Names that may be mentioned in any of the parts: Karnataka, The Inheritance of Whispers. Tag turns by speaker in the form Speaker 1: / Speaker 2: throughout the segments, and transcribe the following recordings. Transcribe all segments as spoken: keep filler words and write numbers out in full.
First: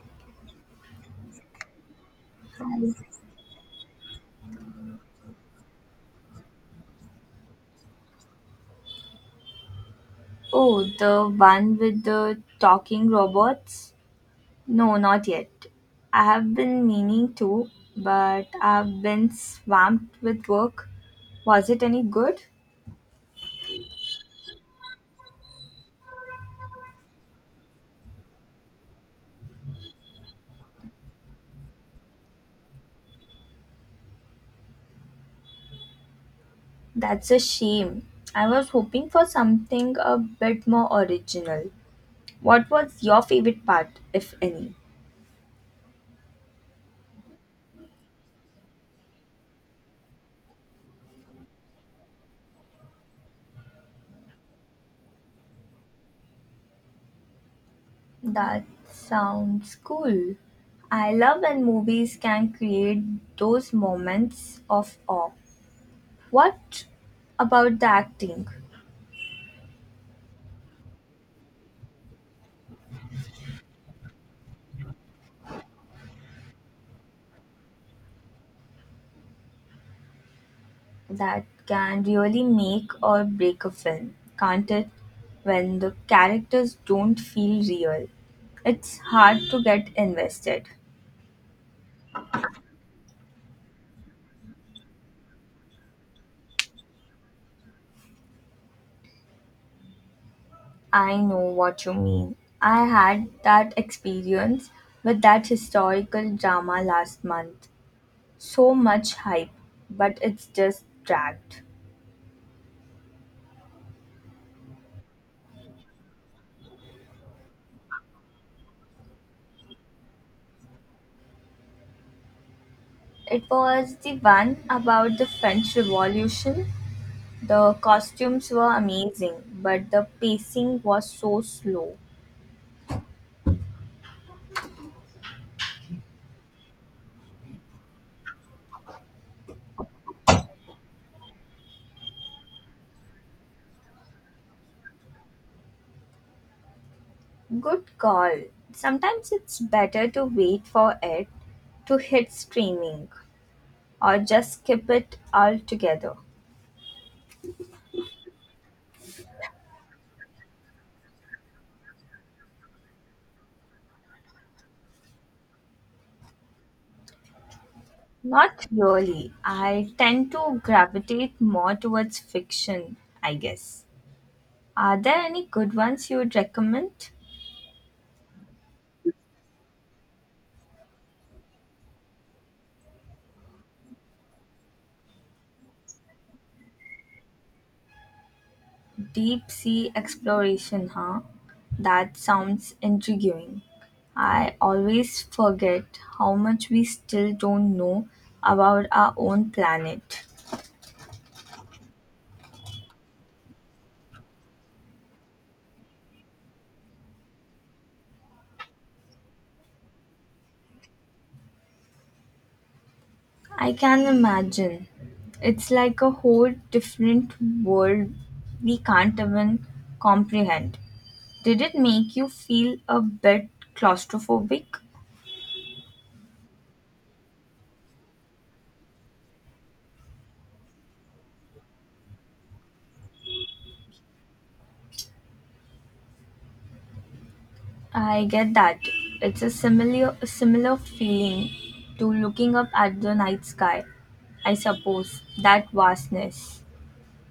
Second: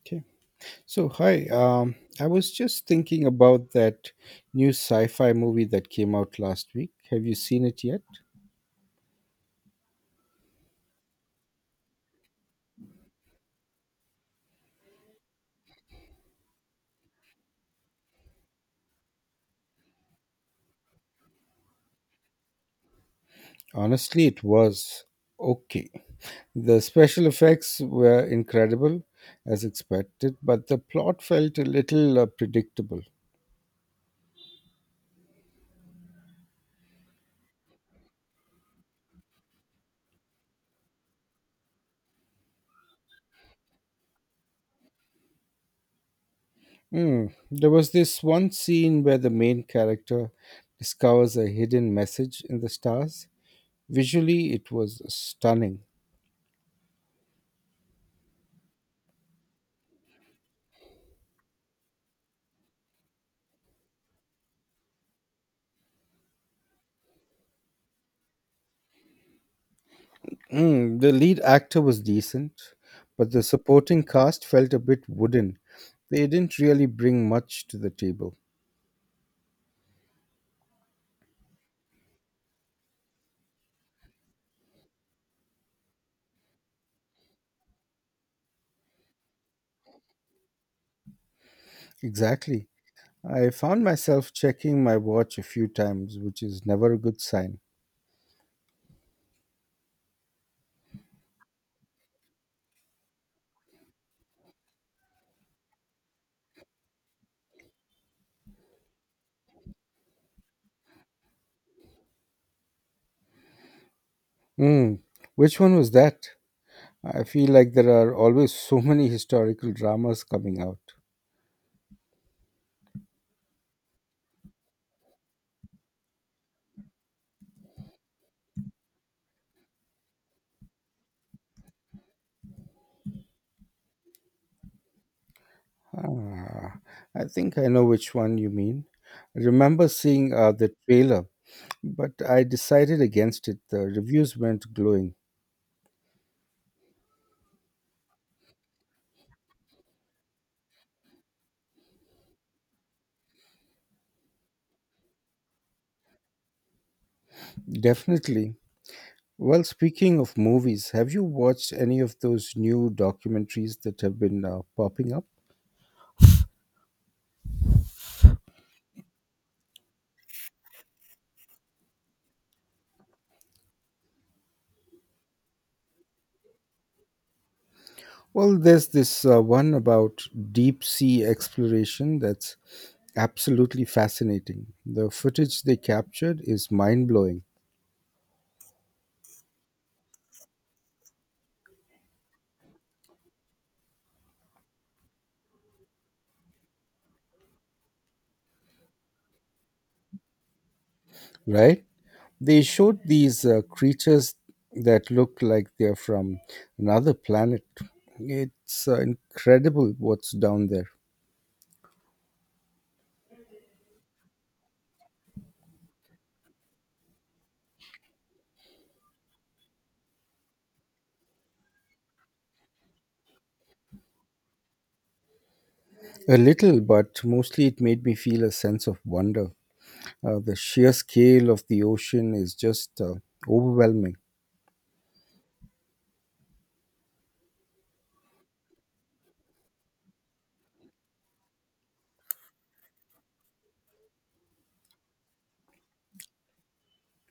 Speaker 1: Okay. So, hi. Um, I was just thinking about that new sci fi movie that came out last week. Have you seen it yet?
Speaker 2: Oh, the one with the talking robots? No, not yet. I have been meaning to, but I've been swamped with work. Was it any good?
Speaker 1: Honestly, it was okay. The special effects were incredible, as expected, but the plot felt a little uh, predictable.
Speaker 2: That's a shame. I was hoping for something a bit more original. What was your favorite part, if any?
Speaker 1: Hmm. There was this one scene where the main character discovers a hidden message in the stars. Visually, it was stunning.
Speaker 2: That sounds cool. I love when movies can create those moments of awe. What about the acting?
Speaker 1: Mm, the lead actor was decent, but the supporting cast felt a bit wooden. They didn't really bring much to the table.
Speaker 2: That can really make or break a film, can't it? When the characters don't feel real, it's hard to get invested.
Speaker 1: Exactly. I found myself checking my watch a few times, which is never a good sign.
Speaker 2: I know what you mean. I had that experience with that historical drama last month. So much hype, but it's just dragged.
Speaker 1: Mm, which one was that? I feel like there are always so many historical dramas coming out.
Speaker 2: It was the one about the French Revolution. The costumes were amazing, but the pacing was so slow.
Speaker 1: Ah, I think I know which one you mean. I remember seeing uh, the trailer, but I decided against it. The reviews weren't glowing.
Speaker 2: Good call. Sometimes it's better to wait for it to hit streaming or just skip it altogether.
Speaker 1: Definitely. Well, speaking of movies, have you watched any of those new documentaries that have been uh, popping up?
Speaker 2: Not really. I tend to gravitate more towards fiction, I guess. Are there any good ones you would recommend?
Speaker 1: Well, there's this uh, one about deep sea exploration that's absolutely fascinating. The footage they captured is mind blowing,
Speaker 2: Deep sea exploration, huh? That sounds intriguing. I always forget how much we still don't know about our own planet.
Speaker 1: right? They showed these uh, creatures that look like they're from another planet. It's uh, incredible what's down there.
Speaker 2: I can imagine. It's like a whole different world we can't even comprehend. Did it make you feel a bit claustrophobic?
Speaker 1: A little, but mostly it made me feel a sense of wonder. Uh, the sheer scale of the ocean is just uh, overwhelming.
Speaker 2: I get that. It's a similar similar feeling to looking up at the night sky. I suppose that vastness.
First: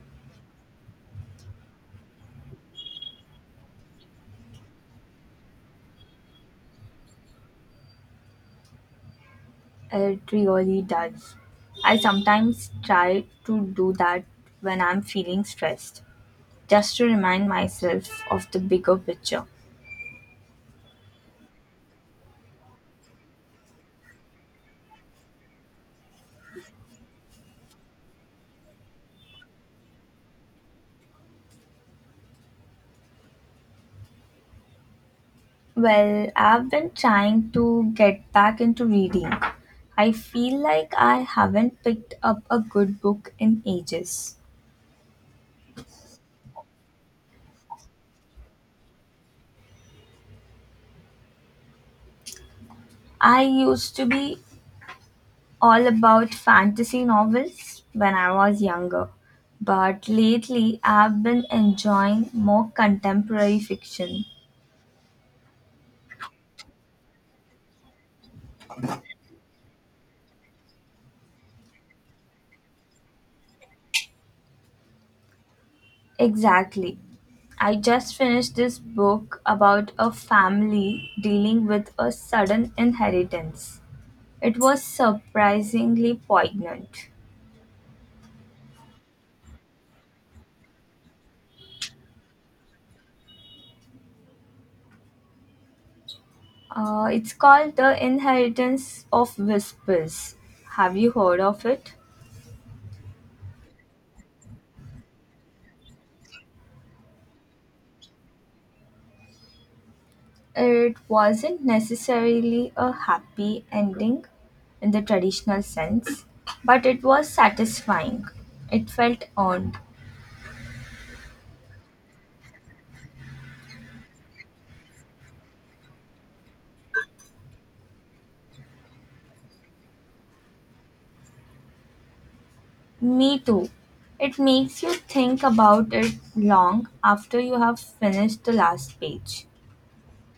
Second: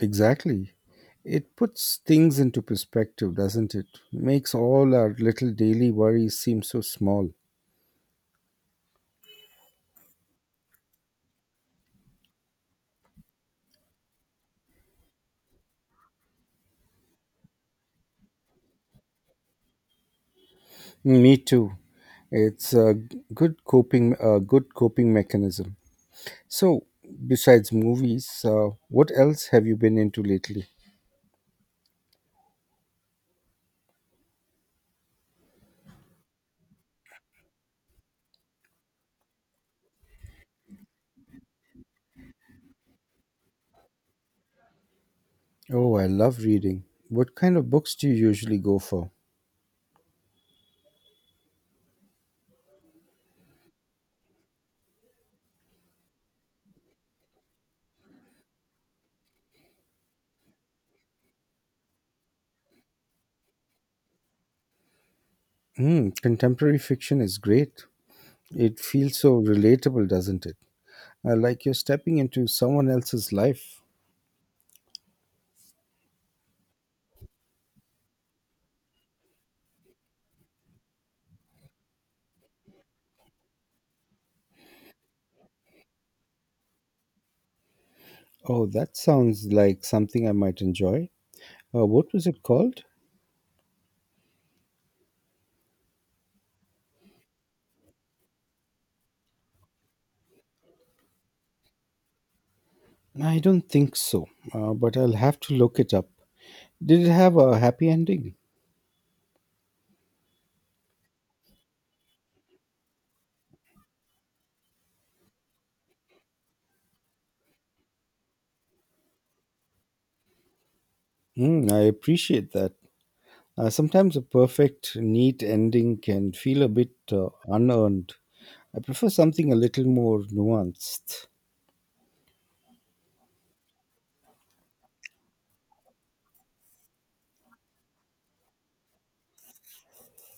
Speaker 1: Exactly. It puts things into perspective, doesn't it? Makes all our little daily worries seem so small.
Speaker 2: It really does. I sometimes try to do that when I'm feeling stressed, just to remind myself of the bigger picture.
Speaker 1: Me too. It's a good coping, a good coping mechanism. So, besides movies, uh, what else have you been into lately?
Speaker 2: Well, I've been trying to get back into reading. I feel like I haven't picked up a good book in ages.
Speaker 1: Oh, I love reading. What kind of books do you usually go for?
Speaker 2: I used to be all about fantasy novels when I was younger, but lately I've been enjoying more contemporary fiction.
Speaker 1: Hmm, contemporary fiction is great. It feels so relatable, doesn't it? Uh, like you're stepping into someone else's life.
Speaker 2: Exactly. I just finished this book about a family dealing with a sudden inheritance. It was surprisingly poignant.
Speaker 1: Oh, that sounds like something I might enjoy. Uh, what was it called?
Speaker 2: Uh, it's called The Inheritance of Whispers. Have you heard of it?
Speaker 1: I don't think so, uh, but I'll have to look it up. Did it have a happy ending?
Speaker 2: It wasn't necessarily a happy ending in the traditional sense, but it was satisfying. It felt earned.
Speaker 1: Mm, I appreciate that. Uh, sometimes a perfect, neat ending can feel a bit uh, unearned. I prefer something a little more nuanced.
Speaker 2: Me too. It makes you think about it long after you have finished the last page.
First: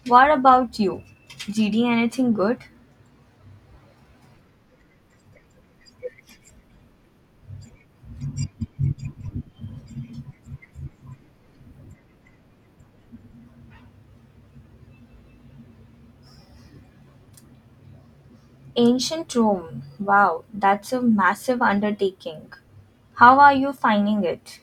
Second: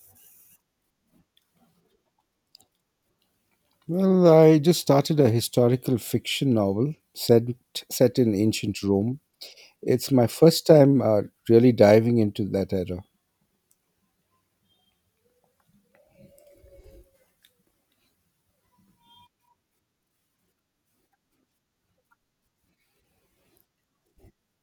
Speaker 2: What about you? Reading anything good?
Speaker 1: Well, I just started a historical fiction novel set, set in ancient Rome. It's my first time uh, really diving into that era.
Speaker 2: Ancient Rome. Wow, that's a massive undertaking. How are you finding it?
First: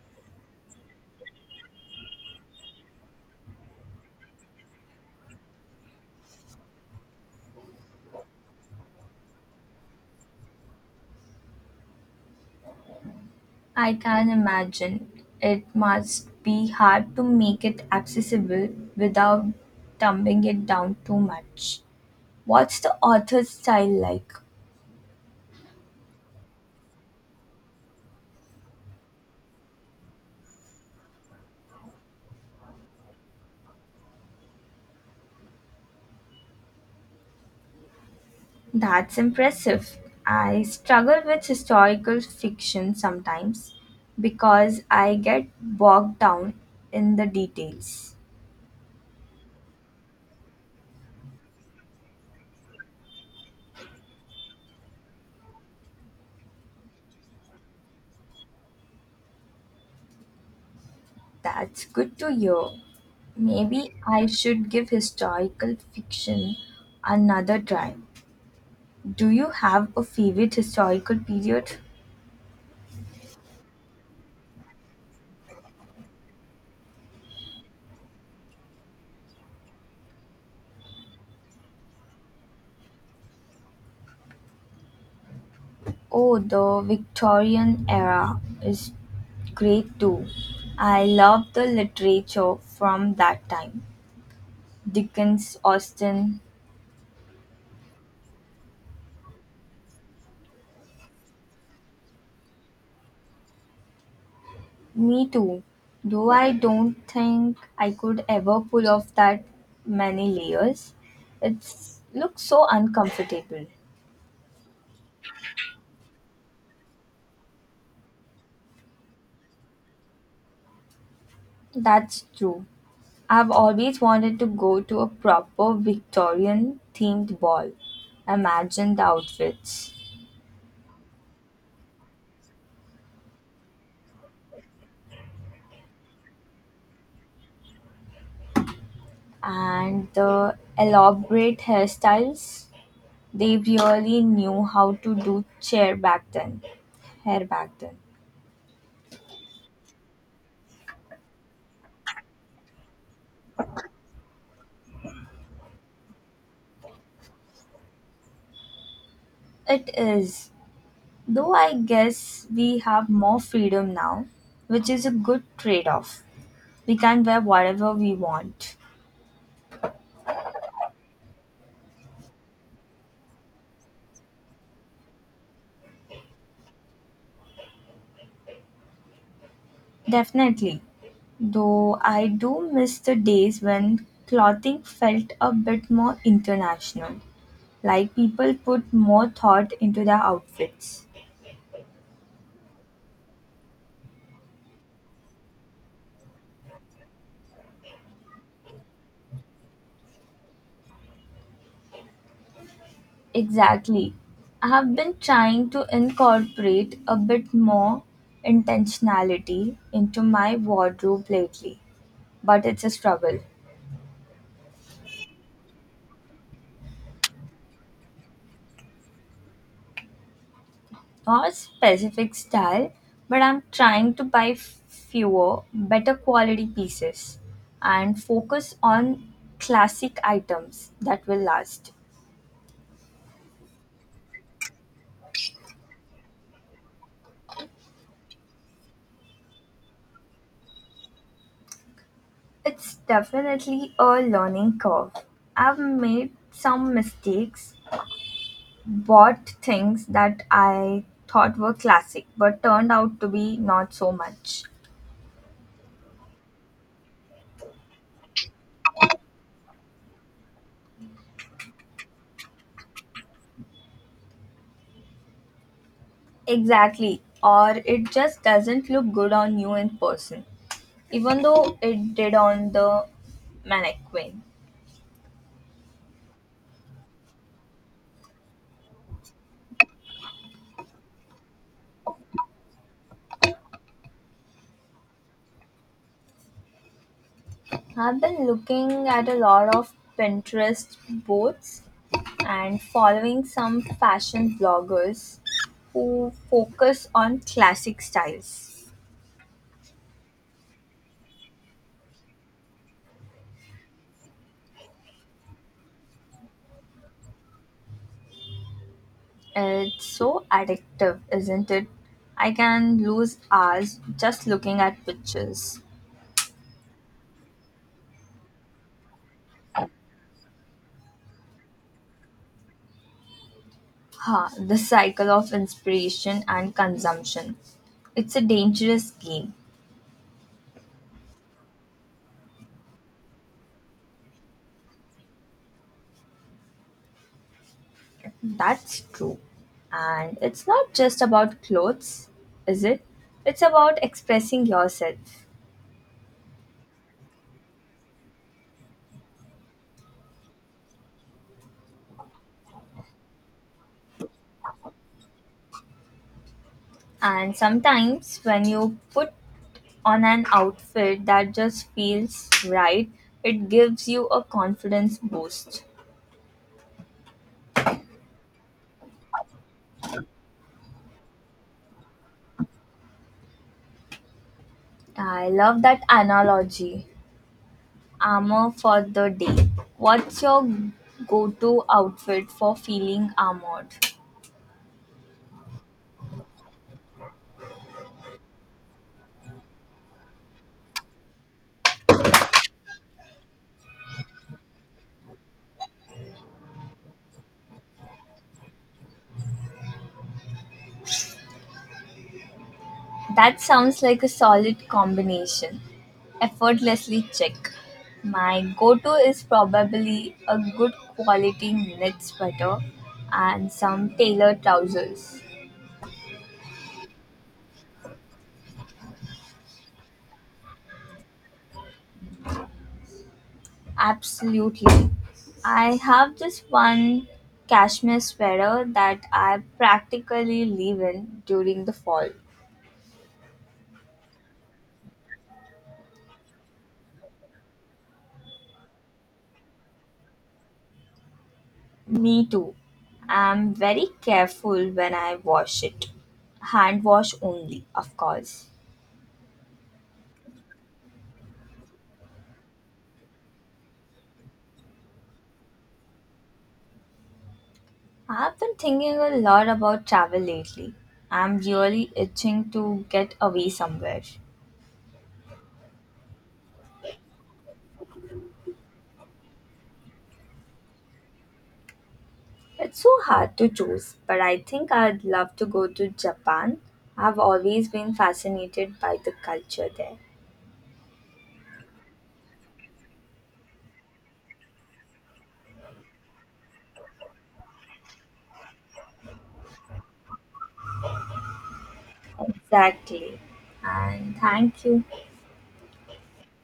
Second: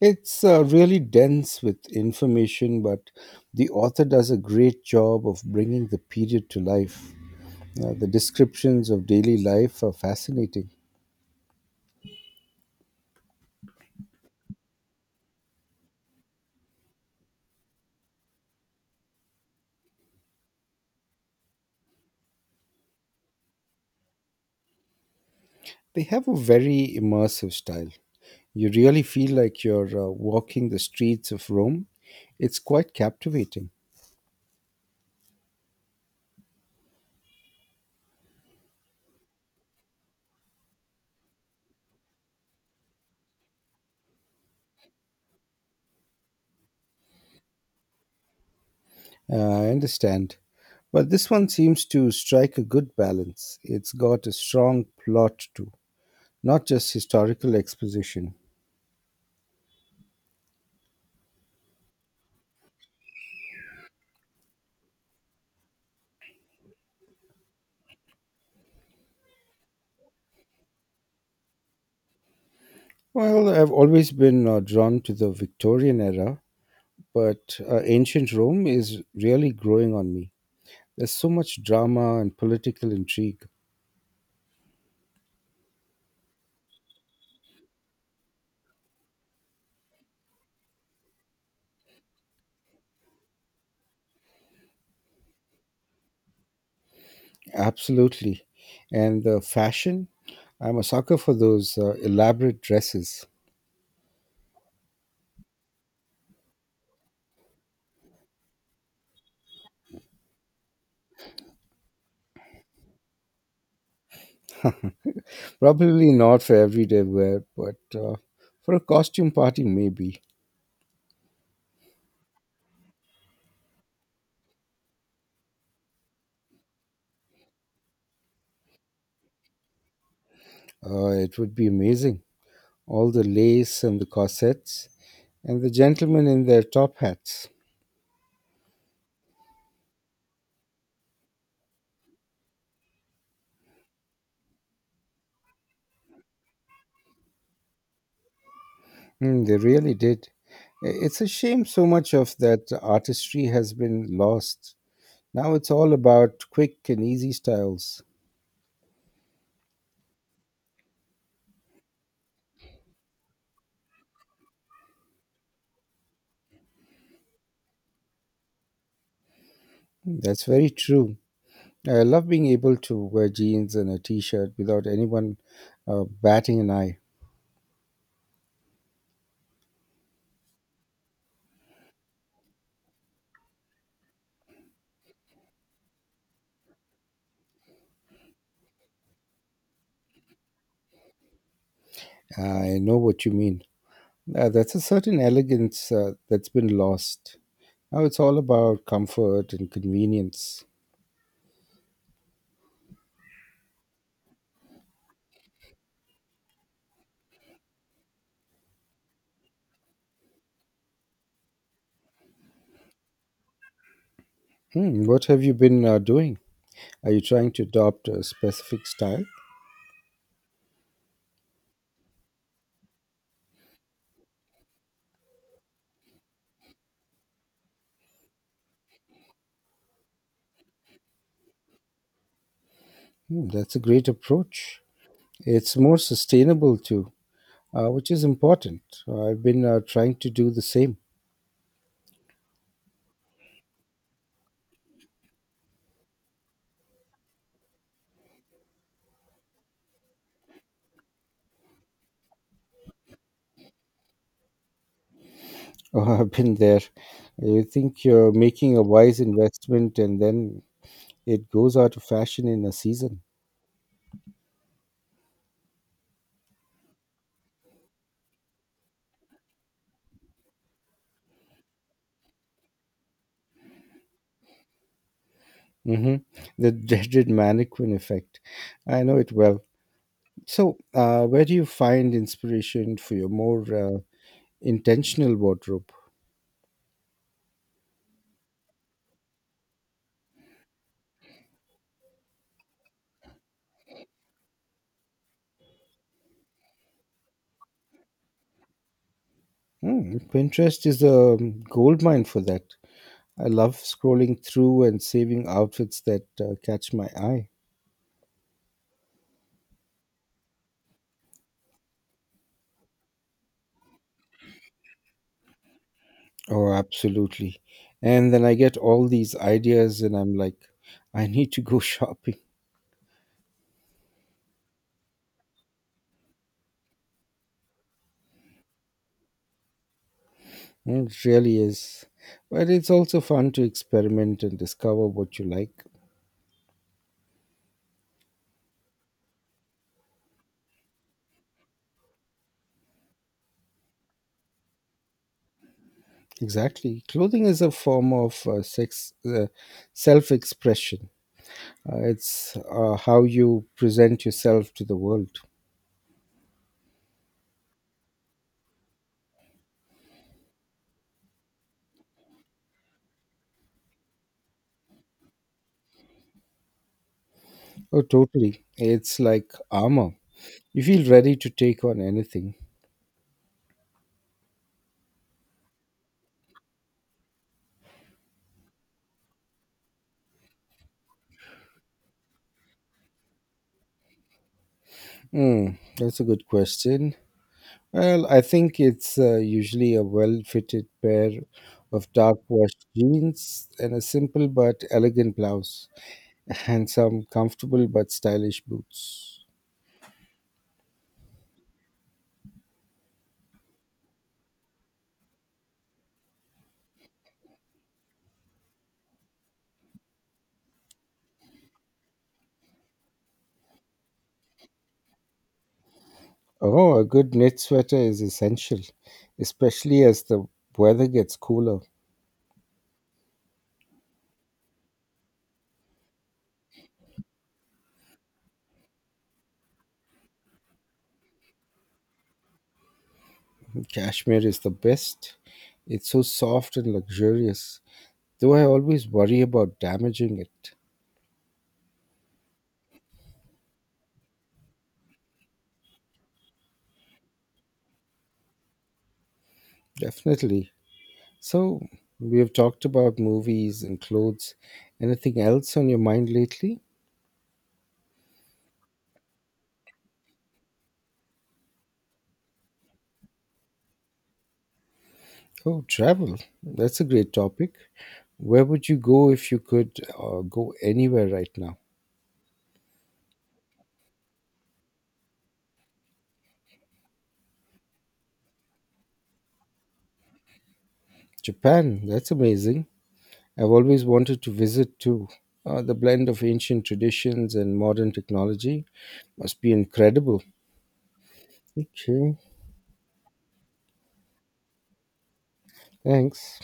Speaker 1: It's uh, really dense with information, but the author does a great job of bringing the period to life. Uh, the descriptions of daily life are fascinating.
Speaker 2: I can imagine. It must be hard to make it accessible without dumbing it down too much. What's the author's style like?
Speaker 1: They have a very immersive style. You really feel like you're uh, walking the streets of Rome. It's quite captivating.
Speaker 2: That's impressive. I struggle with historical fiction sometimes because I get bogged down in the details.
Speaker 1: Uh, I understand. But this one seems to strike a good balance. It's got a strong plot too, not just historical exposition.
Speaker 2: That's good to hear. Maybe I should give historical fiction another try. Do you have a favorite historical period?
Speaker 1: Well, I've always been uh, drawn to the Victorian era, but uh, ancient Rome is really growing on me. There's so much drama and political intrigue.
Speaker 2: Oh, the Victorian era is great too. I love the literature from that time. Dickens, Austen.
Speaker 1: Absolutely. And the fashion, I'm a sucker for those uh, elaborate dresses.
Speaker 2: Me too. Though I don't think I could ever pull off that many layers. It looks so uncomfortable.
Speaker 1: Probably not for everyday wear, but uh, for a costume party, maybe.
Speaker 2: That's true. I've always wanted to go to a proper Victorian themed ball. Imagine the outfits
Speaker 1: Uh, it would be amazing. All the lace and the corsets, and the gentlemen in their top hats.
Speaker 2: and the elaborate hairstyles. They really knew how to do chair back then. Hair back then.
Speaker 1: Mm, they really did. I- It's a shame so much of that artistry has been lost. Now it's all about quick and easy styles.
Speaker 2: It is. Though I guess we have more freedom now, which is a good trade off. We can wear whatever we want.
Speaker 1: Mm, that's very true. I love being able to wear jeans and a t shirt without anyone uh, batting an eye.
Speaker 2: Definitely. Though I do miss the days when clothing felt a bit more international, like people put more thought into their outfits.
Speaker 1: I know what you mean. Uh, that's a certain elegance uh, that's been lost. Now it's all about comfort and convenience.
Speaker 2: Exactly. I have been trying to incorporate a bit more intentionality into my wardrobe lately, but it's a struggle.
Speaker 1: Hmm, what have you been uh, doing? Are you trying to adopt a specific style?
Speaker 2: Not a specific style, but I'm trying to buy f- fewer, better quality pieces and focus on classic items that will last.
Speaker 1: Hmm, that's a great approach. It's more sustainable too, uh, which is important. I've been uh, trying to do the same.
Speaker 2: It's definitely a learning curve. I've made some mistakes, bought things that I thought were classic but turned out to be not so much.
Speaker 1: Oh, I've been there. You think you're making a wise investment and then it goes out of fashion in a season.
Speaker 2: Exactly. Or it just doesn't look good on you in person, even though it did on the mannequin.
Speaker 1: Hmm. The dreaded mannequin effect. I know it well. So, uh, where do you find inspiration for your more uh, intentional wardrobe?
Speaker 2: I've been looking at a lot of Pinterest boards and following some fashion bloggers who focus on classic styles.
Speaker 1: Hmm, Pinterest is a gold mine for that. I love scrolling through and saving outfits that uh, catch my eye.
Speaker 2: It's so addictive, isn't it? I can lose hours just looking at pictures.
Speaker 1: Oh, absolutely. And then I get all these ideas, and I'm like, I need to go shopping.
Speaker 2: Ha, the cycle of inspiration and consumption. It's a dangerous game.
Speaker 1: It really is. But it's also fun to experiment and discover what you like.
Speaker 2: That's true. And it's not just about clothes, is it? It's about expressing yourself.
Speaker 1: Exactly. Clothing is a form of uh, sex, uh, self expression. Uh, it's uh, how you present yourself to the world.
Speaker 2: And sometimes when you put on an outfit that just feels right, it gives you a confidence boost.
Speaker 1: Oh, totally. It's like armor. You feel ready to take on anything.
Speaker 2: I love that analogy. Armor for the day. What's your go to outfit for feeling armored?
Speaker 1: Hmm, that's a good question. Well, I think it's uh, usually a well fitted pair of dark washed jeans and a simple but elegant blouse, and some comfortable but stylish boots.
Speaker 2: That sounds like a solid combination. Effortlessly check. My go to is probably a good quality knit sweater and some tailored trousers.
Speaker 1: Oh, a good knit sweater is essential, especially as the weather gets cooler.
Speaker 2: Absolutely. I have this one cashmere sweater that I practically live in during the fall.
Speaker 1: Cashmere is the best. It's so soft and luxurious, though I always worry about damaging it.
Speaker 2: Me too. I'm very careful when I wash it. Hand wash only, of course.
Speaker 1: Definitely. So, we have talked about movies and clothes. Anything else on your mind lately?
Speaker 2: I've been thinking a lot about travel lately. I'm really itching to get away somewhere.
Speaker 1: Oh, travel. That's a great topic. Where would you go if you could uh, go anywhere right now?
Speaker 2: It's so hard to choose, but I think I'd love to go to Japan. I've always been fascinated by the culture there.
Speaker 1: Japan. That's amazing. I've always wanted to visit too. Uh, the blend of ancient traditions and modern technology must be incredible. Okay,
Speaker 2: Exactly. And thank you.
Speaker 1: thanks.